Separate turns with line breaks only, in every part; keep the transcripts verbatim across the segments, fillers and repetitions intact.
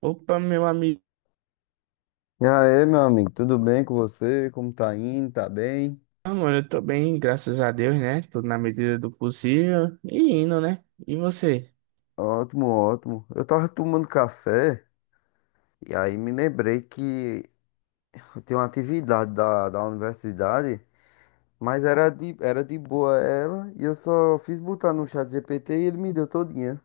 Opa, meu amigo,
E aí, meu amigo, tudo bem com você? Como tá indo? Tá bem?
amor, eu tô bem, graças a Deus, né? Tudo na medida do possível e indo, né? E você?
Ótimo, ótimo. Eu tava tomando café e aí me lembrei que eu tenho uma atividade da, da universidade, mas era de, era de boa ela e eu só fiz botar no chat G P T e ele me deu todinha.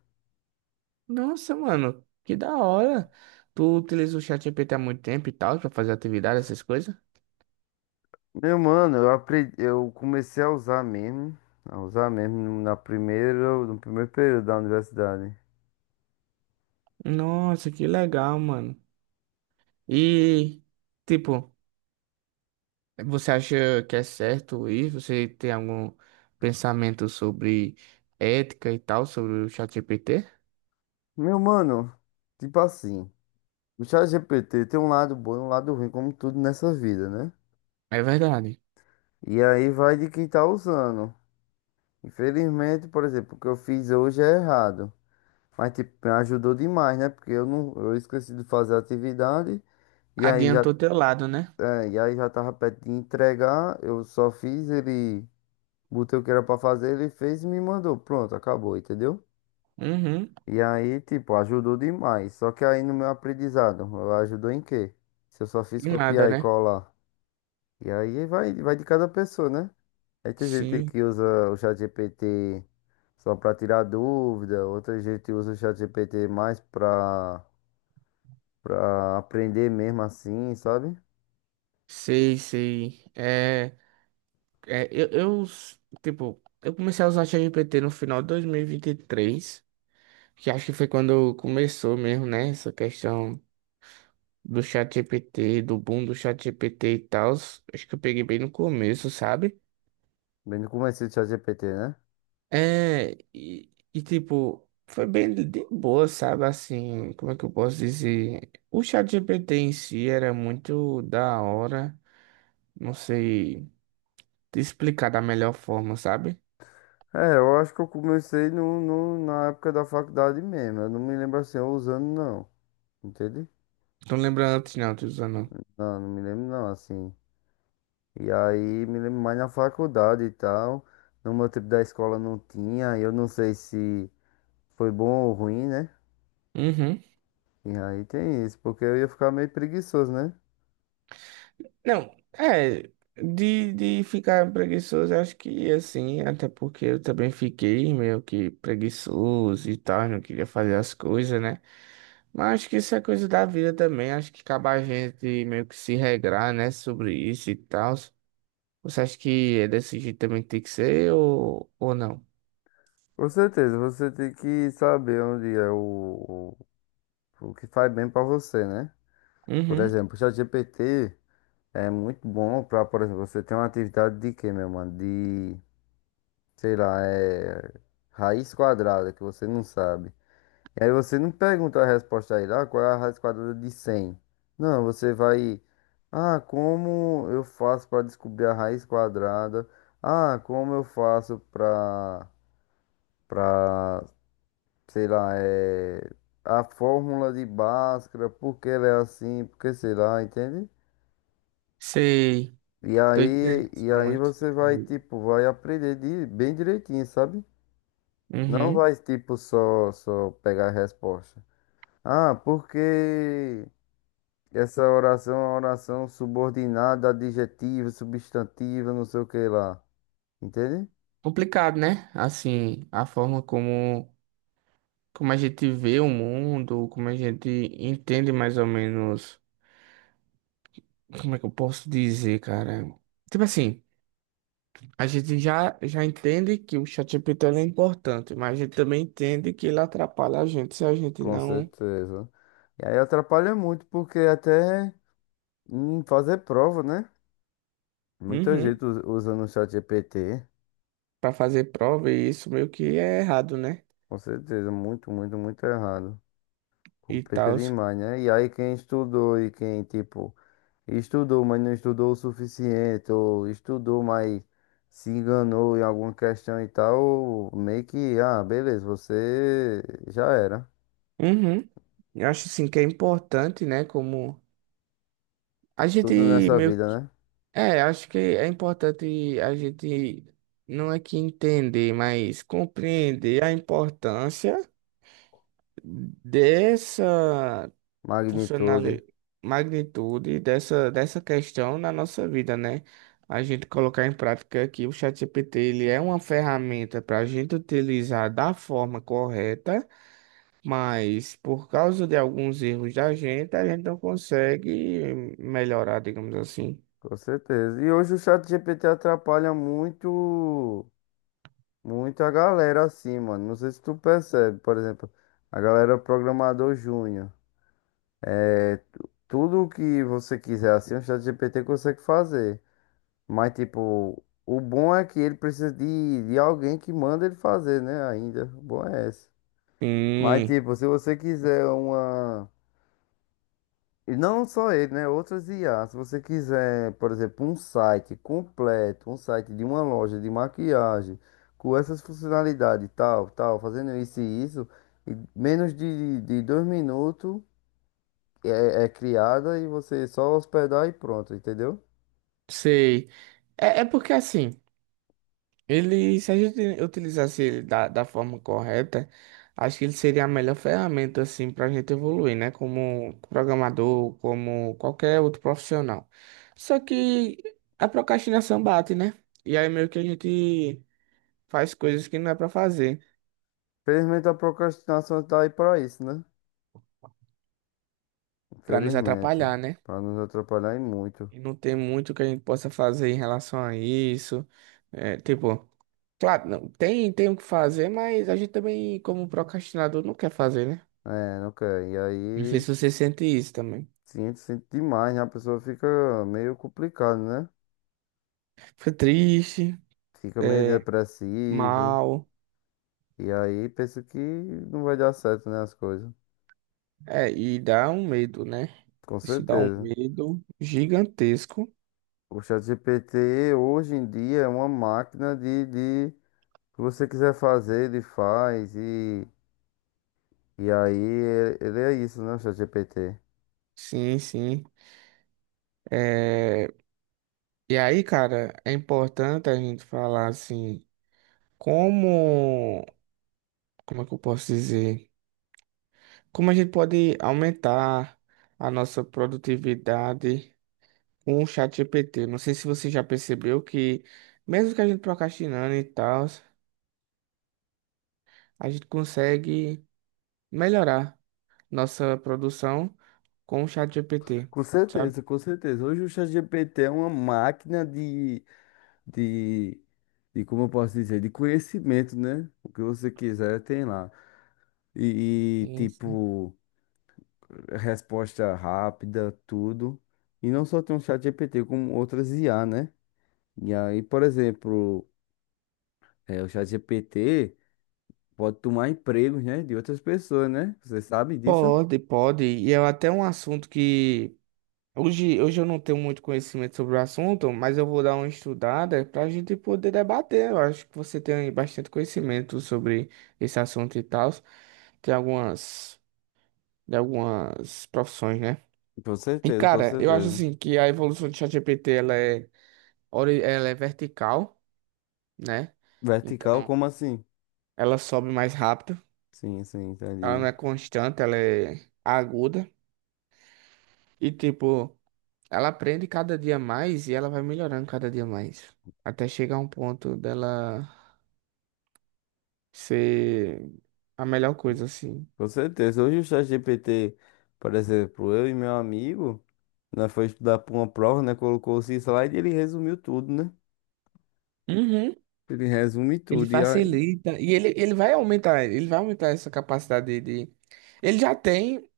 Nossa, mano, que da hora. Tu utiliza o ChatGPT há muito tempo e tal, pra fazer atividade, essas coisas?
Meu mano, eu aprendi, eu comecei a usar mesmo, a usar mesmo no- na primeira, no primeiro período da universidade.
Nossa, que legal, mano. E, tipo, Você acha que é certo isso? Você tem algum pensamento sobre ética e tal, sobre o ChatGPT?
Meu mano, tipo assim, o chat G P T tem um lado bom e um lado ruim, como tudo nessa vida, né?
É verdade.
E aí vai de quem tá usando. Infelizmente, por exemplo, o que eu fiz hoje é errado. Mas tipo, me ajudou demais, né? Porque eu não, eu esqueci de fazer a atividade e aí já,
Adiantou teu lado, né?
é, e aí já tava perto de entregar, eu só fiz ele, botei o que era pra fazer, ele fez e me mandou. Pronto, acabou, entendeu?
Uhum.
E aí, tipo, ajudou demais. Só que aí no meu aprendizado, ajudou em quê? Se eu só fiz
E nada,
copiar e
né?
colar. E aí vai, vai de cada pessoa, né? Aí tem gente
Sim.
que usa o ChatGPT só para tirar dúvida, outra gente usa o ChatGPT mais para para aprender mesmo assim, sabe?
Sei, sei. É, é eu, eu, s- tipo, eu comecei a usar ChatGPT no final de dois mil e vinte e três, que acho que foi quando começou mesmo, né, essa questão do ChatGPT, do boom do ChatGPT e tal. Acho que eu peguei bem no começo, sabe?
Bem no começo do ChatGPT, né?
É, e, e tipo, foi bem de de boa, sabe? Assim, como é que eu posso dizer? O ChatGPT em si era muito da hora, não sei te explicar da melhor forma, sabe?
É, eu acho que eu comecei no, no- na época da faculdade mesmo. Eu não me lembro assim, eu usando não, entende?
Não lembro antes, não, tô usando.
Não, não me lembro não, assim. E aí me lembro mais na faculdade e tal. No meu tempo da escola não tinha, eu não sei se foi bom ou ruim, né?
Uhum.
E aí tem isso, porque eu ia ficar meio preguiçoso, né?
Não, é. De, de ficar preguiçoso, acho que assim, até porque eu também fiquei meio que preguiçoso e tal, não queria fazer as coisas, né? Mas acho que isso é coisa da vida também, acho que acaba a gente meio que se regrar, né, sobre isso e tal. Você acha que é desse jeito também que tem que ser ou, ou não?
Com certeza, você tem que saber onde é o, o, o que faz bem pra você, né? Por
Uhum.
exemplo, o ChatGPT é muito bom pra, por exemplo, você tem uma atividade de quê, meu mano? De, sei lá, é raiz quadrada, que você não sabe. E aí você não pergunta a resposta aí lá, qual é a raiz quadrada de cem. Não, você vai, ah, como eu faço pra descobrir a raiz quadrada? Ah, como eu faço pra pra, sei lá, é, a fórmula de Bhaskara, por que ela é assim, porque que sei lá, entende?
Sei,
E
tô entendendo
aí,
esse
e aí
momento.
você vai, tipo, vai aprender de, bem direitinho, sabe? Não
Uhum.
vai, tipo, só, só pegar a resposta. Ah, porque essa oração é uma oração subordinada, adjetiva, substantiva, não sei o que lá. Entende?
Complicado, né? Assim, a forma como. Como a gente vê o mundo, como a gente entende mais ou menos, como é que eu posso dizer, cara? Tipo assim, a gente já, já entende que o ChatGPT ele é importante, mas a gente também entende que ele atrapalha a gente se a gente
Com
não,
certeza. E aí atrapalha muito, porque até em fazer prova, né? Muita
uhum,
gente us- usando o chat G P T,
para fazer prova e isso meio que é errado, né?
com certeza, muito, muito, muito errado.
E
Complica
tal.
demais, né? E aí quem estudou e quem, tipo, estudou, mas não estudou o suficiente, ou estudou, mas se enganou em alguma questão e tal, meio que, ah, beleza, você já era.
Uhum. Eu acho assim que é importante, né, como a gente
Tudo nessa
meio.
vida, né?
É, acho que é importante a gente não é que entender, mas compreender a importância dessa
Magnitude,
funcionalidade, magnitude dessa, dessa questão na nossa vida, né? A gente colocar em prática que o ChatGPT ele é uma ferramenta para a gente utilizar da forma correta, mas por causa de alguns erros da gente, a gente não consegue melhorar, digamos assim.
com certeza. E hoje o chat G P T atrapalha muito. Muita galera assim, mano. Não sei se tu percebe, por exemplo, a galera programador júnior. É, tu- tudo que você quiser assim, o ChatGPT consegue fazer. Mas, tipo, o bom é que ele precisa de, de alguém que manda ele fazer, né? Ainda. O bom é esse. Mas,
Sim.
tipo, se você quiser uma. E não só ele, né? Outras I A. Se você quiser, por exemplo, um site completo, um site de uma loja de maquiagem, com essas funcionalidades, tal, tal, fazendo isso e isso, em menos de, de dois minutos é, é criada e você só hospedar e pronto, entendeu?
Sei. É, é porque assim, ele, se a gente utilizasse ele da, da forma correta, acho que ele seria a melhor ferramenta assim para a gente evoluir, né? Como programador, como qualquer outro profissional. Só que a procrastinação bate, né? E aí meio que a gente faz coisas que não é para fazer,
Infelizmente a procrastinação tá aí pra isso, né?
para nos
Infelizmente.
atrapalhar, né?
Pra nos atrapalhar e muito.
E não tem muito que a gente possa fazer em relação a isso. É, tipo. Claro, não, tem, tem o que fazer, mas a gente também, como procrastinador, não quer fazer, né?
É, não quer. E
Não sei
aí,
se você sente isso também.
sinto, sinto demais, né? A pessoa fica meio complicada, né?
Fica triste,
Fica meio
é,
depressivo.
mal,
E aí penso que não vai dar certo, né, as coisas.
é, e dá um medo, né?
Com
Isso dá um
certeza.
medo gigantesco.
O ChatGPT hoje em dia é uma máquina de, de o que você quiser fazer, ele faz. E, e aí ele, ele é isso, né, o ChatGPT.
Sim, sim. É, e aí, cara, é importante a gente falar assim, como, como é que eu posso dizer? Como a gente pode aumentar a nossa produtividade com o chat ChatGPT. Não sei se você já percebeu que, mesmo que a gente procrastinando e tal, a gente consegue melhorar nossa produção com o ChatGPT,
Com
sabe?
certeza, com certeza. Hoje o ChatGPT é uma máquina de, de, de, como eu posso dizer, de conhecimento, né? O que você quiser tem lá. E, e,
Sim, sim.
tipo, resposta rápida, tudo. E não só tem o ChatGPT, como outras I A, né? E aí, por exemplo, é, o ChatGPT pode tomar empregos, né, de outras pessoas, né? Você sabe disso?
Pode, pode. E é até um assunto que hoje, hoje eu não tenho muito conhecimento sobre o assunto, mas eu vou dar uma estudada para a gente poder debater. Eu acho que você tem bastante conhecimento sobre esse assunto e tal. Tem algumas, de algumas profissões, né?
Com
E,
certeza, com
cara, eu acho
certeza.
assim que a evolução do ChatGPT ela é, ori- ela é vertical, né?
Vertical,
Então,
como assim?
ela sobe mais rápido,
Sim, sim,
ela não
entendi.
é constante, ela é aguda. E, tipo, ela aprende cada dia mais e ela vai melhorando cada dia mais. Até chegar a um ponto dela ser a melhor coisa, assim.
Com certeza. Hoje o ChatGPT, por exemplo, eu e meu amigo, nós foi estudar para uma prova, né? Colocou esse slide e ele resumiu tudo, né?
Uhum.
Ele resume
Ele
tudo. E aí,
facilita. E ele, ele vai aumentar, ele vai aumentar essa capacidade de. de- Ele já tem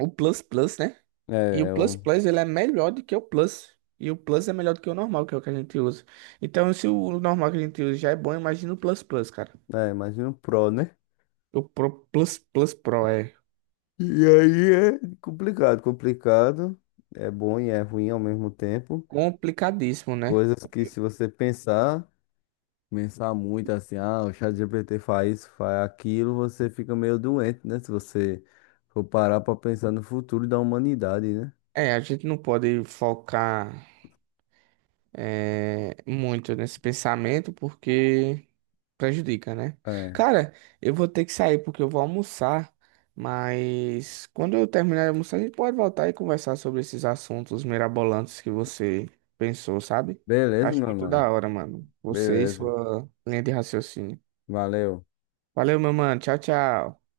o Plus Plus, né?
é,
E o
é,
Plus
o-
Plus, ele é melhor do que o Plus. E o Plus é melhor do que o normal, que é o que a gente usa. Então, se o normal que a gente usa já é bom, imagina o Plus Plus, cara.
é, imagina o pro, né?
O Pro- Plus Plus Pro é
E aí é complicado, complicado. É bom e é ruim ao mesmo tempo.
complicadíssimo, né?
Coisas que se você pensar, pensar muito assim, ah, o ChatGPT faz isso, faz aquilo, você fica meio doente, né? Se você for parar pra pensar no futuro da humanidade, né?
É, a gente não pode focar é, muito nesse pensamento porque prejudica, né?
É.
Cara, eu vou ter que sair porque eu vou almoçar, mas quando eu terminar de almoçar, a gente pode voltar e conversar sobre esses assuntos mirabolantes que você pensou, sabe?
Beleza,
Acho
meu
muito
mano.
da hora, mano. Você e
Beleza.
sua linha de raciocínio.
Valeu.
Valeu, meu mano. Tchau, tchau.